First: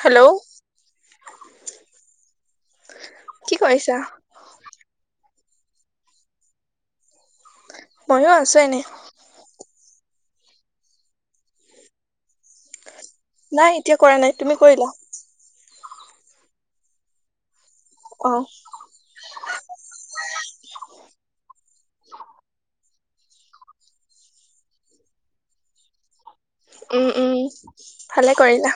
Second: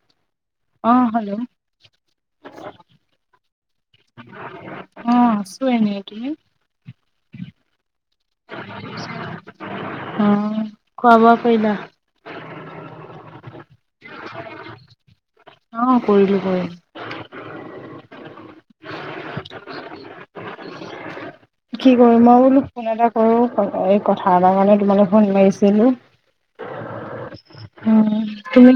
Hello অঁ, hello. কৈছা। আছো এনে তুমি? মইয়ো আছো এনে। উম খোৱাবোৱা কৰিলা? [unintelligible] নাই এতিয়া কৰা নাই তুমি কৰিলা? অঁ, কৰিলো কৰিলো। অঁ। কি কৰি মই বোলো। ফোন এটা কৰো এ কথা এটাৰ কাৰণে তোমালে ফোন মাৰিছিলো। উম উম উম ভালে তুমি কৰিলা।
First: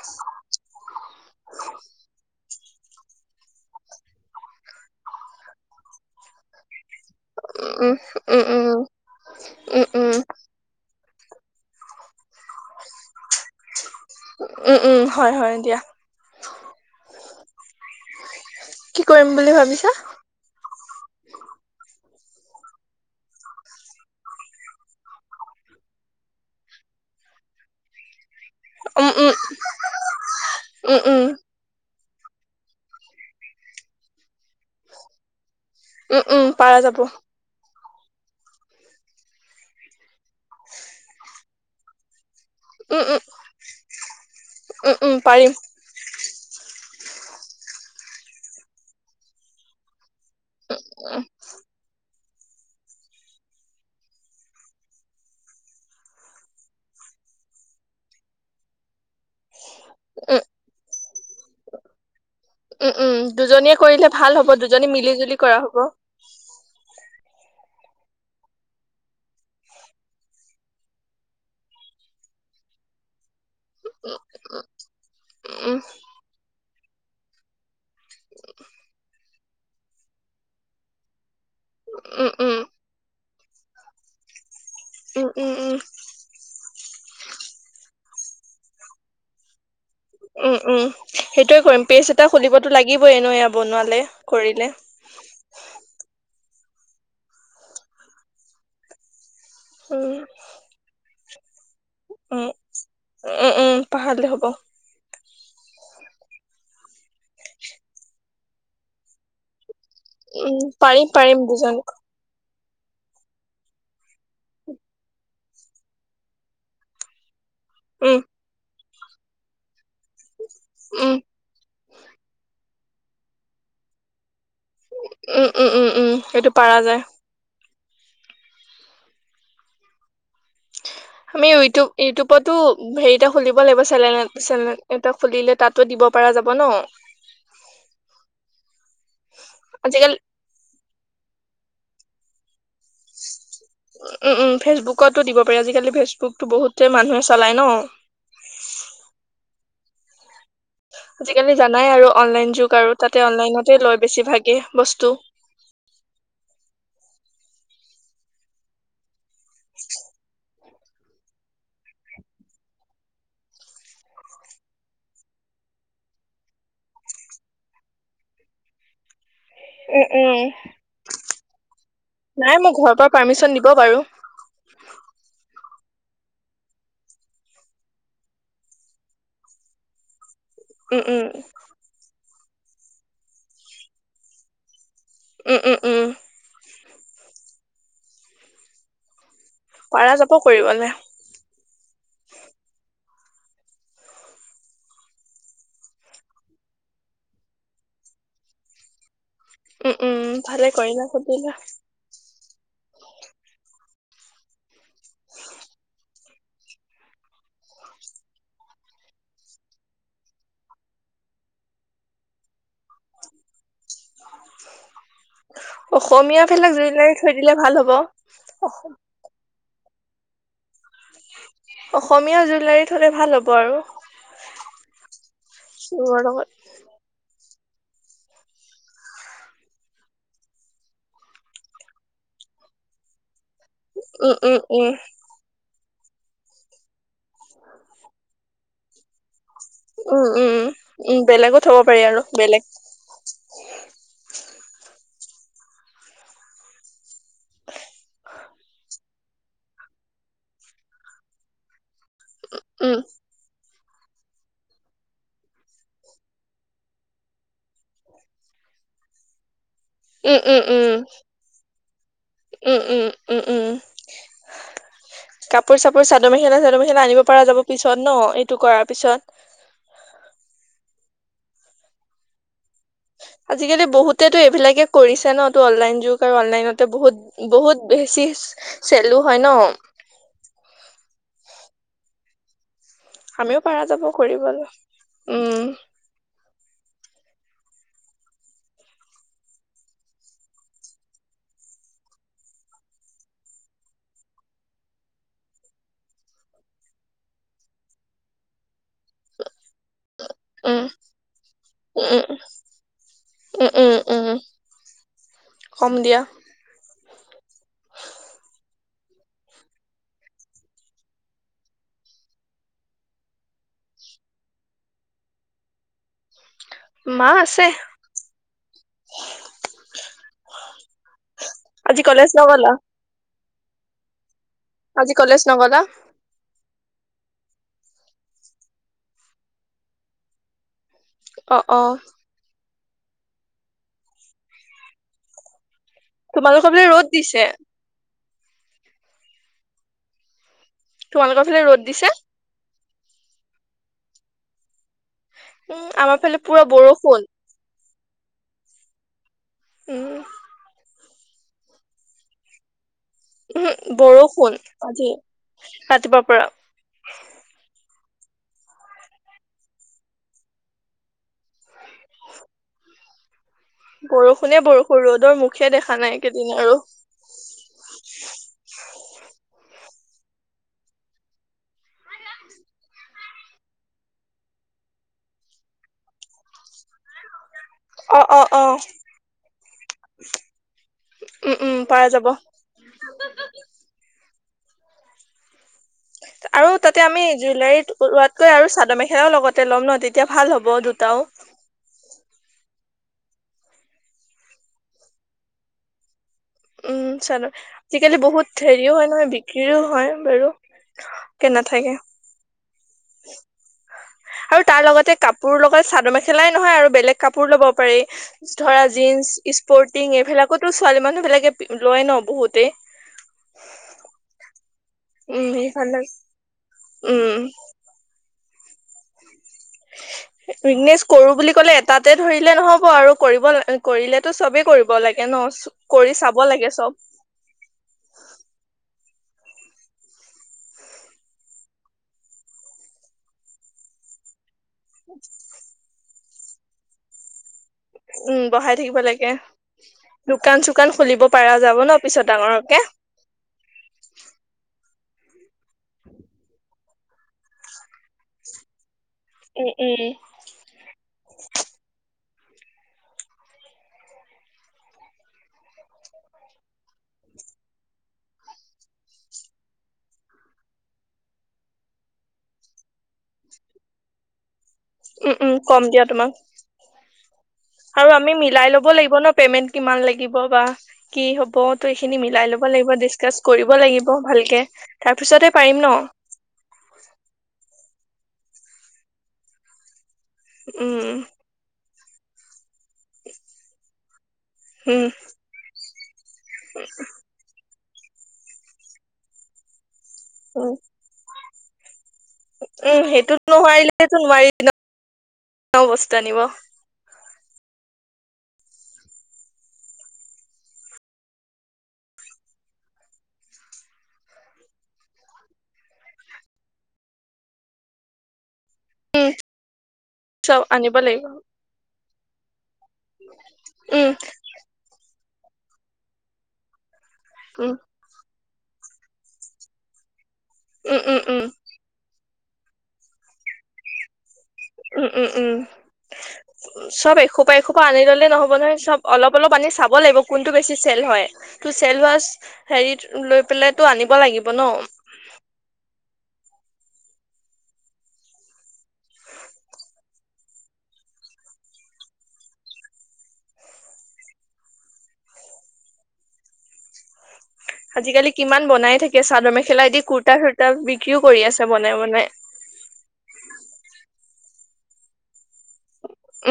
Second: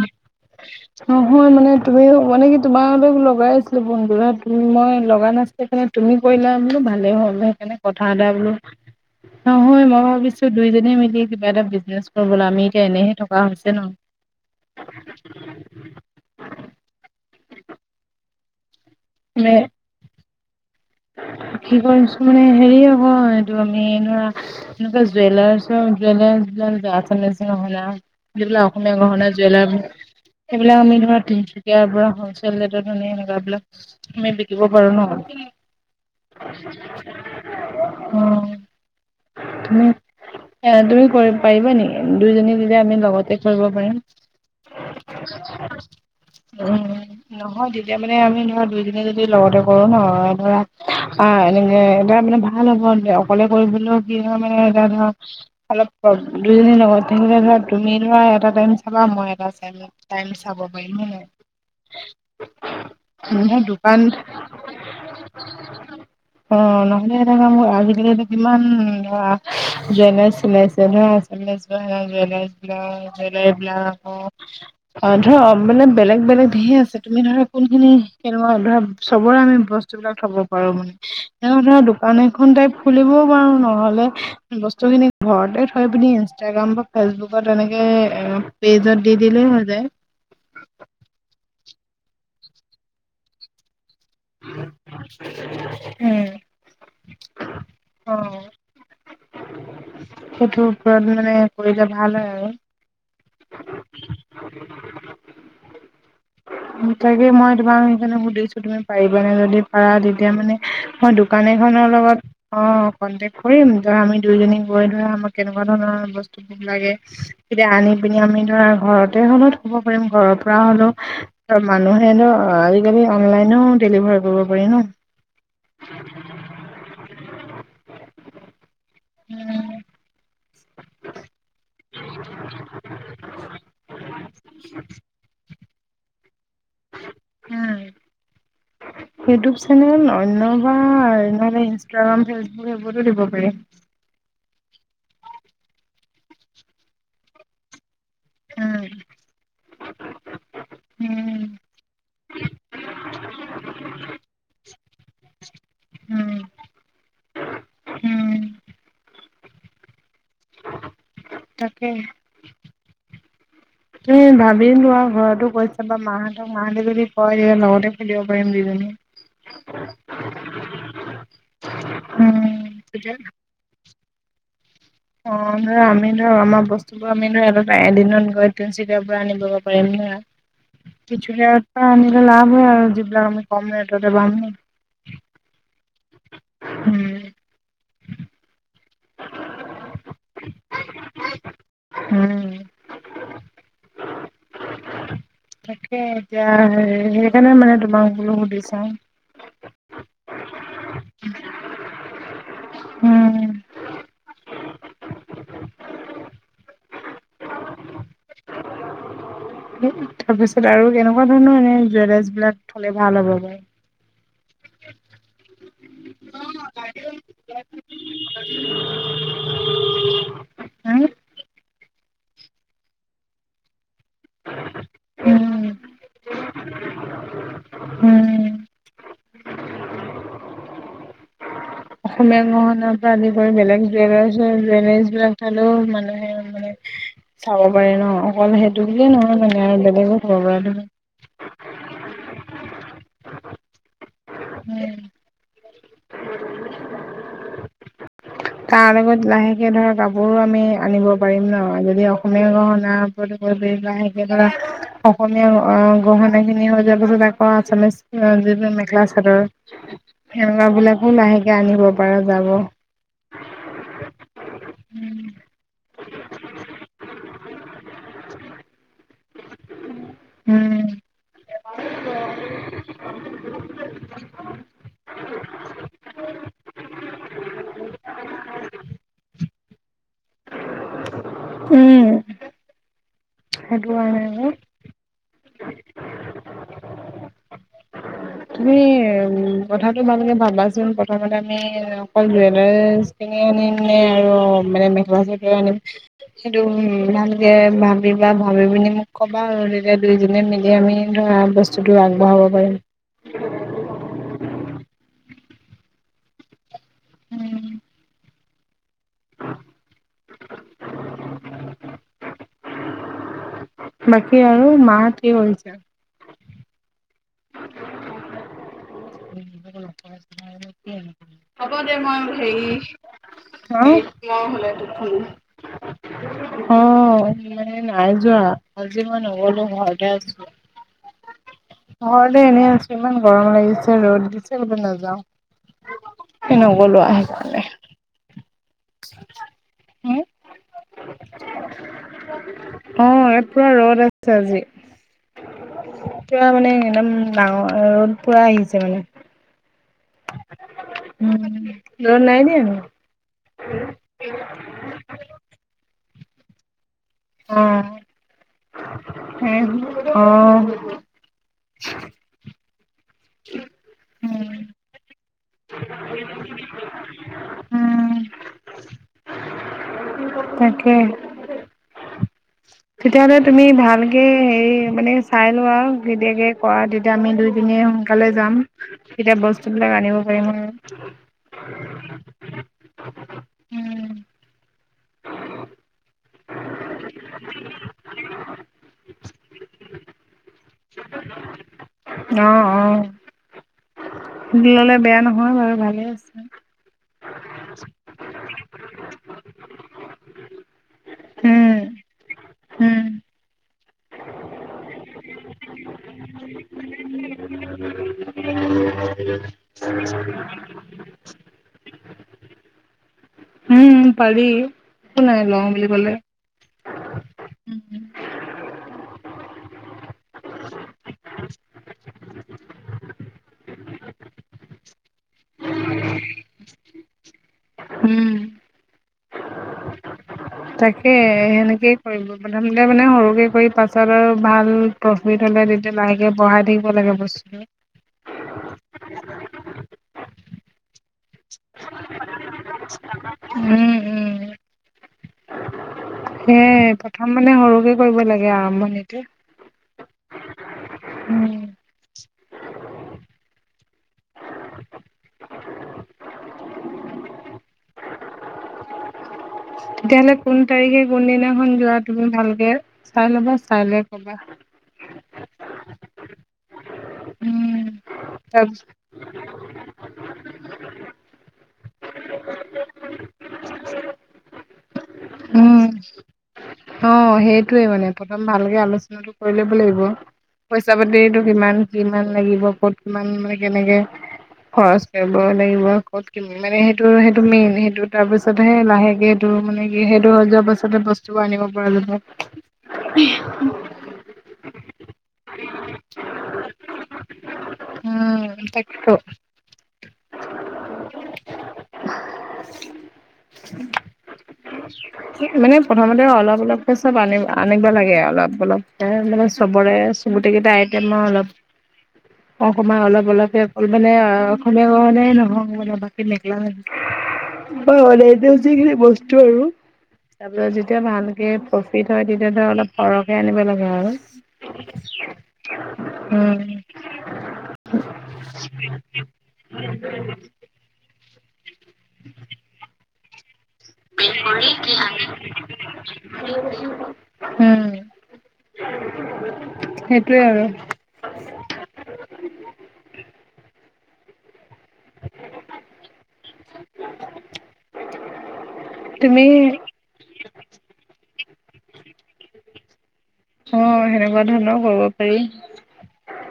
নহয় মানে তুমি মো ৱা। নিকি তোমাৰ লগাই আছিলে ফোনটো তুমি মই লগা নাছিলে কাৰানে তুমি কৰিলা বোলো ভাল। লে হ'ল উম সেইকাৰণে উম কথা এটা উম বোলো নহয় উম মই উম ভাবিছো দুইজনে মিলি। এটা বিজনেজ। তবলা আমি এতিয়া এনেহে থকা হৈছ। উম উম হয় হয় দিয়া। [unintelligible] কি কৰিম বুলি ন ভাবিছা? কি কৰিম মানে হেৰি আকৌ এইটো আমি ধৰা এনেকুৱা জুৱেলাচ জেলাহজন। [inaudible] যিবিলাক অসমীয়া উম উম গহনা জুৱেলাৰ সেইবিলাক উম আমি উম ধৰা তিনচুকীয়াৰ পৰা। হলচেল ৰেটতু এনেুৱ বিলাক, আমি বিকিব পাৰো ন। উম [unintelligible] উম পাৰা যাব। অ তুমি, তুমি কৰিব পাৰিবা নেকি? দুইজনী দিলে আমি উম উম লগতে কৰিব পাৰিম। উম উম পাৰিম। উম, নহয়। তেতিয়া মানে, আমি ধৰা দুই দিনে যদি লগতে কৰোঁ ন' ধৰা উম অ'! এদিনে ধৰা পেলাম। ভাল হ'ব অকলে কৰিবলৈও কি হয় মানে, এতিয়া ধৰা, অলপ দুইজনীৰ লগত থাকিলে ধৰা, তুমি ধৰা এটা টাইম চাবা, মই [unintelligible] টাইম উম চাব পাৰিম হয় নহয় উম, উম, নাই দুজনীয়ে দোকান কৰিলে ভাল হ'ব। দুজনী মিলি জুলি কৰা হ'ব। [unintelligible] এইবিলাক অ'! অ'! ধৰক উম মানে, বেলেগ বেলেগ ধেৰ আছে। তুমি ধৰা কোনখিনি কেনেকুৱা ধৰা চবৰে আমি বস্তুবিলাক থব পাৰোঁ মানে। তেওঁ ধৰা আন উম এখন উম টাইপ খুলিব। অ'! নহ'লে ত' এইখিনি উম উম ঘৰতে উম থৈ পিনি ইনষ্টাগ্ৰাম বা ফেচবুকত এনেকে পেজত দি দিলেই হৈ যায়। পেষ্ট এটা খুলিবতো লাগিবই এনেয়ো এয়া বনোঁৱালে। উম! অ'! উম সেইটোৰ ওপৰত মানে কৰি যা ভাল হয় উম আৰু। উম, উম, পাহাৰিলে হ'ব। তাকে মই তোমাক সেইকাৰণে সুধিছোঁ! তুমি পাৰিবানে যদি আৰু তেতিয়া মানে, উম পাৰিম মই পাৰিম দোকান দুজন এখনৰ লগত অ'! কণ্টেক্ট কৰিম, ধৰা আমি দুয়োজনীক গৈ ধৰা আমাক কেনেকুৱা ধৰণৰ বস্তুবোৰ লাগে। এতিয়া আনি পিনি উম আমি ধৰা ঘৰত [unintelligible] কৰিম ঘৰৰ পৰা হ'লেও। উম মানুহে এনেও আজিকালি অনলাইনো ডেলিভাৰ কৰিব পাৰি ন উম! উম! উম! উম! সেইটো পাৰা যায়। উম! আমি ইউটিউব, ইউটিউবতো হেৰি এটা খুলিব লাগিব চেনেল এ চেলুন এটা খুলিলে তাত তাতো দিব পৰা যাব ন'! [unintelligible] ইউটিউব চেনেল আজিকালি অন্যবাৰ ইষ্টাগ্ৰাম খেল মোৰ সেইবোৰো দিব পাৰি। উম উম ফেচবুকতো দিব পাৰি আজিকালি ফেচবুকত বহুতেই মানুহে চলায় ন। উম উম আজিকালি জানাই আৰু অনলাইন যুগ আৰু তাতে অনলাইনতে লয় বেছি ভাগে বস্তু, উম [inaudible] তাকে ত ভাবিম ত আৰু ঘৰতো কৈছা বা মাহঁতক মাহঁতি যদি কয় লগতে খুলিব পাৰিম দুজনী উম উম নাই মোক ঘৰৰ পৰা তেতিয়া পাৰ্মিচন দিব বাৰু অ ধৰা আমি ধৰা আমাৰ বস্তুবোৰ আমি ধৰা এদিনত গৈ তিনিচুকীয়াৰ পৰা আনিব পাৰিম নৰা উম উম তিনিচুকীয়া পৰা আনিল লাভ সেযা আৰু যিবিলাক আমি কম ৰেটতে পাম। উম - উম- উম উম পৰাৰা যাব কৰিবলে। উম তাকে এতিয়াে সেই সেইকাৰণে মানে তোমাক বোলো সুধি চাওঁ। উম -উম ভালে কৰিলা সুধিলা, উম তাৰপিছত আৰু কেনেকুৱা ধৰণৰ এনে জুৱেলাৰছ বিলাক থলে ভাল হ'ব বাৰু অসমীয়া ভিলাক জুইলাৰ থৈ দিলে ভাল হ'ব। হ [inaudible] অসমীয়া জুলাৰি থ'লে ভাল হ'ব আৰু উম কিহ লগত? উম। অসমীয়া গহনাৰ পৰা আদি কৰি বেলেগ, উম বেমেজ উম উম -বেমেজ বিলাক খালেও মানে, মানে মানে চাব পাৰে ন অকল সেইটো বুলিয়ে নহয় মানে আৰু বেলেগো উম থব -উম পাৰে তুমি। -উম বেলেগত থব পাৰি আৰু বেলেগ তাৰ লগত লাহেকে ধৰ কাপোৰো আমি আনিব পাৰিম ন যদি কনে গহনা উম বা সেইে ধৰা অসমীয়া গহনা খিনি হৈ যোৱাৰ পাছত আকৌ আছামিছ যিটো মেখেলা চাদৰ উম উম সেৱা উম বিলাকো লাহেকে আনিব পৰা যাব। উম উম উম উম কাপোৰ চাপোৰ চাদৰ মেখেলা চাদৰ মেখেলা আনিব পৰা যাব পিছত ন এইটো কৰাৰ পিছত উম আজিকালি বহুতেতো এইবিলাকে কৰিছে ন ত অনলাইন যুগ আৰু অনলাইনতে বহুত বহুত বেছি চেলু হয় ন। উম আমিও পাৰা যাব আকৌ কৰিবলৈ উম তুমি উম কথাটো ভালকে ভাবাচোন প্ৰথমতে আমি অকল জুৱেলাৰ কিনি আনিম নে আৰু মানে মেখেলা চেখেলা আনিম সেইটো ভালকে ভাবিবা ভাবি পিনি মোক কবা আৰু দুজনে মিলি উম আমি ধৰা বস্তুটো উম আগবঢ়াব পাৰিম উম উম উম কম দিয়া বাকী আৰু মা হত কৰিছে মা আছে হ'ব দে আজি মই কলেজ হেৰি নগলা হা ই [unintelligible] আজি কলেজ নগলা অ মানে নাই যোৱা আজি মই নগলো ঘৰতে আছো অ অ ঘৰতে এনে আছো ইমান গৰম লাগিছে ৰ'দ দিছে বোলো নাযাওঁ। তোমালোকৰ বোলে ৰ'দ দিছে হ [unintelligible] তোমালোকৰ ফালে ৰ'দ দিছে অ ইয়াত পুৰা ৰ'দ আছে আজি উম আমাৰ ফালে পোৰা পুৰা মানে একদম বৰষুণ ডাঙৰ ৰ'দ পুৰা আহিছে মানে উম উম ৰদ নাই দিয়া মানে? উম বৰষুণ আজি ৰাতিপুৱা পৰা আহ অ [inaudible] বৰষুণে বৰষুণ ৰ'দৰ মুখ খে দেখা নাই কেইদিন আৰু উম তাকে [inaudible] তেতিয়াহ'লে তুমি ভালকে হেৰি মানে চাই লোৱা আৰু কেতিয়াকে কৰা তেতিয়া আমি দুই [unintelligible] পিনে অ সোনকালে অ যাম অ তেতিয়া বস্তু বিলাক আনিব পাৰিম আৰু। উম উম পাই যাব আৰু তাতে আমি জুইলাৰীত লোৱাতকৈ আৰু চাদৰ মেখেলাও লগতে ল'ম ন তেতিয়া ভাল হ'ব দুটাও। অ অ। ললে বেয়া নহয় বাৰু ভালে আছে। উম চালো আজিকালি বহুত হেৰিও হয় নহয় বিক্ৰী। ও হয় বাৰু কে উম নেথাকে। উম [unintelligible] আৰু তাৰ লগতে কাপোৰ লগত চাদৰ মেখেলাই নহয় আৰু বেলেগ কাপোৰ লব পাৰি ধৰা জীন্স স্পৰ্টিং এইবিলাকো ছোৱালী মানুহ বিলাকে লয় ন বহুতে একো নাই উম লওঁ বুলি সেইফালে উম। উম। বিজনেছ কৰো বুলি কলে এটাতে ধৰিলে নহব আৰু কৰিব কৰিলেতো চবেই কৰিব লাগে ন কৰি চাব লাগে চব। উম তাকে সেনেকেই কৰিব প্ৰথমতে মানে সৰুকে কৰি পাছত আৰু। ভাল প্ৰফিত হ'লে তেতিয়া লাহেক। কে বঢ়াই থাকিব লাগে বস্তুটো। উম বহাই থাকিব লাগে দোকান চোকান খুলিব। পাৰা যাব ন পিছত ডাঙৰকে। উম উম সেয়াই। প্ৰথম মানে সৰুকে কৰিব লাগে আৰম্ভণি। উম - উম। উম তেতিয়াহ'লে কোন তাৰিখে কোনদিনাখন যোৱা তুমি ভালকে চাই ল'বা চাই লৈ কবা? উম উম কম দিয়া তোমাক উম আৰু আমি মিলাই তাৰপিছত ল'ব লাগিব ন পেমেন্ট কিমান লাগিব বা কি হব ত এইখিনি মিলাই ল'ব লাগিব ডিচকাছ কৰিব লাগিব ভালকে। তাৰ পিছতে পাৰিম উম ন অঁ সেই। টোয়ে মানে প্ৰথম ভালকে আলোচনাটো কৰি ল'ব লাগিব। পইচা উম পাতিটো কিমান। কিমান লাগিব কত কিমান মানে কেনেকে, উম খৰচ কৰিব লাগিব। মি মানে সেইটো সেইটো মেইন সেইটো- তাৰ পিছতহে লাহেকে- টো মানে সেইটো হৈ যোৱাৰ পাছতে বস্তুবোৰ আনিব- মানুহক, এই সেইটো নহোৱাৰিলেটো নোৱাৰিল ন বস্তু আনিব। উম তাকেটো । মানে প্ৰথমতে অলপ অলপকে চব আনি আনিব লাগে অলপ অলপ । এ উম চবৰে চুট চব কেইটা আনিব আইটম লাগিব অলপ, অলপ অলপে অ উম মানে অসমীয়া গহনাই ন । হংগ মানে বাকী নিকলা উম [unintelligible] বল এই দে, সেইকাৰণে ব, আৰু, তাৰপিছত যেতিয়া উম উম ভালকে উম প্ৰফিট হয়, তেতিয়া ধৰ অলপ সৰহকে আনিব লাগে আৰু । উম উম উম চব এসোপা এসোপা আনি ললে নহ'ব নহয়, চব অলপ অলপ আনি চাব লাগিব। কোনটো বেছি চেল হয় । টু চেলভাছ হেৰিটো লৈ পেলাই, বক কি হ [unintelligible] উম। সেইটো । ক [unintelligible] [inaudible] আজিকালি কিমান বনাই থাকে, তুমি চাদৰ মেখেলাদি কুৰ্তা চুুৰ্তা বিক্ৰীও কৰি আছে । বনাই বনাই। অ সেনেকুৱা ধৰণৰও কৰিব পাৰি।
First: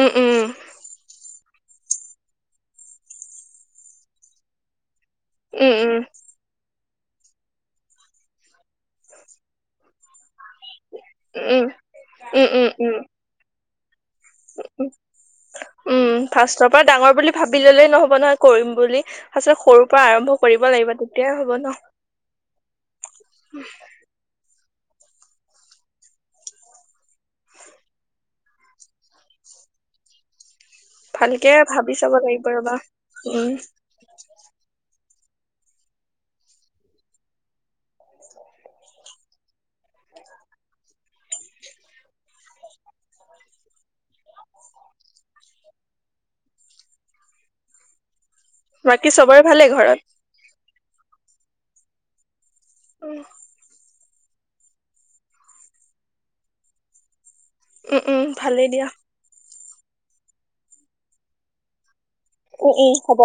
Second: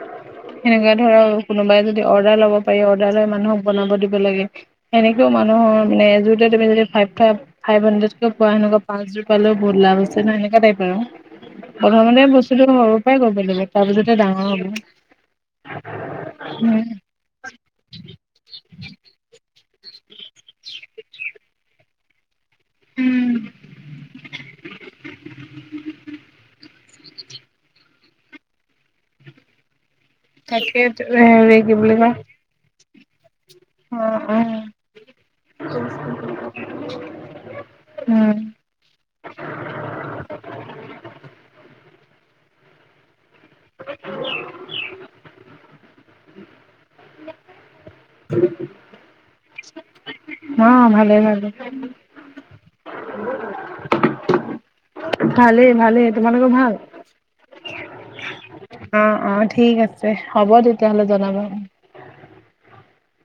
উম উম ধৰ আৰু । কোনোবাই যদি অৰ্ডাৰ লব পাৰি, অৰ্ডাৰ লোৱা মানুহক বনাব দিব লাগে । সেনেকোৱা মানুহৰ উম মানে এযোৰতে তুমি যদি, ফাইভ ফাইভ হাণ্ড্ৰেডকে পোৱা সেনেকুৱা পাঁচযোৰ পালে বহুত লাভ আছে ন । এগতোইপো উম উম [unintelligible] প্ৰথমতে বস্তুতটো সৰুৰ পৰাই ক'ব । তাৰপিছত, উ উম ফাষ্টৰ পৰা ডাঙৰ বুলি ভাবি ললেই নহ'ব নহয় কৰিম বুলি । আচলতে সৰু পৰা আৰম্ভ, কৰিব লাগিব । তেতিয়াই হ'ব ন । উম । [unintelligible] তাকে হেৰি কি বুলি কয় উ [inaudible] অ', অ', উম [unintelligible] বাকী চবৰে ভালেই ঘৰত উম অহ ভালে ভালে তোমালোকৰ ভাল উম উম ভালেই দিয়া অ অ ঠিক আছে হ'ব তেতিয়াহ'লে জনাবা উম ই ই হ'ব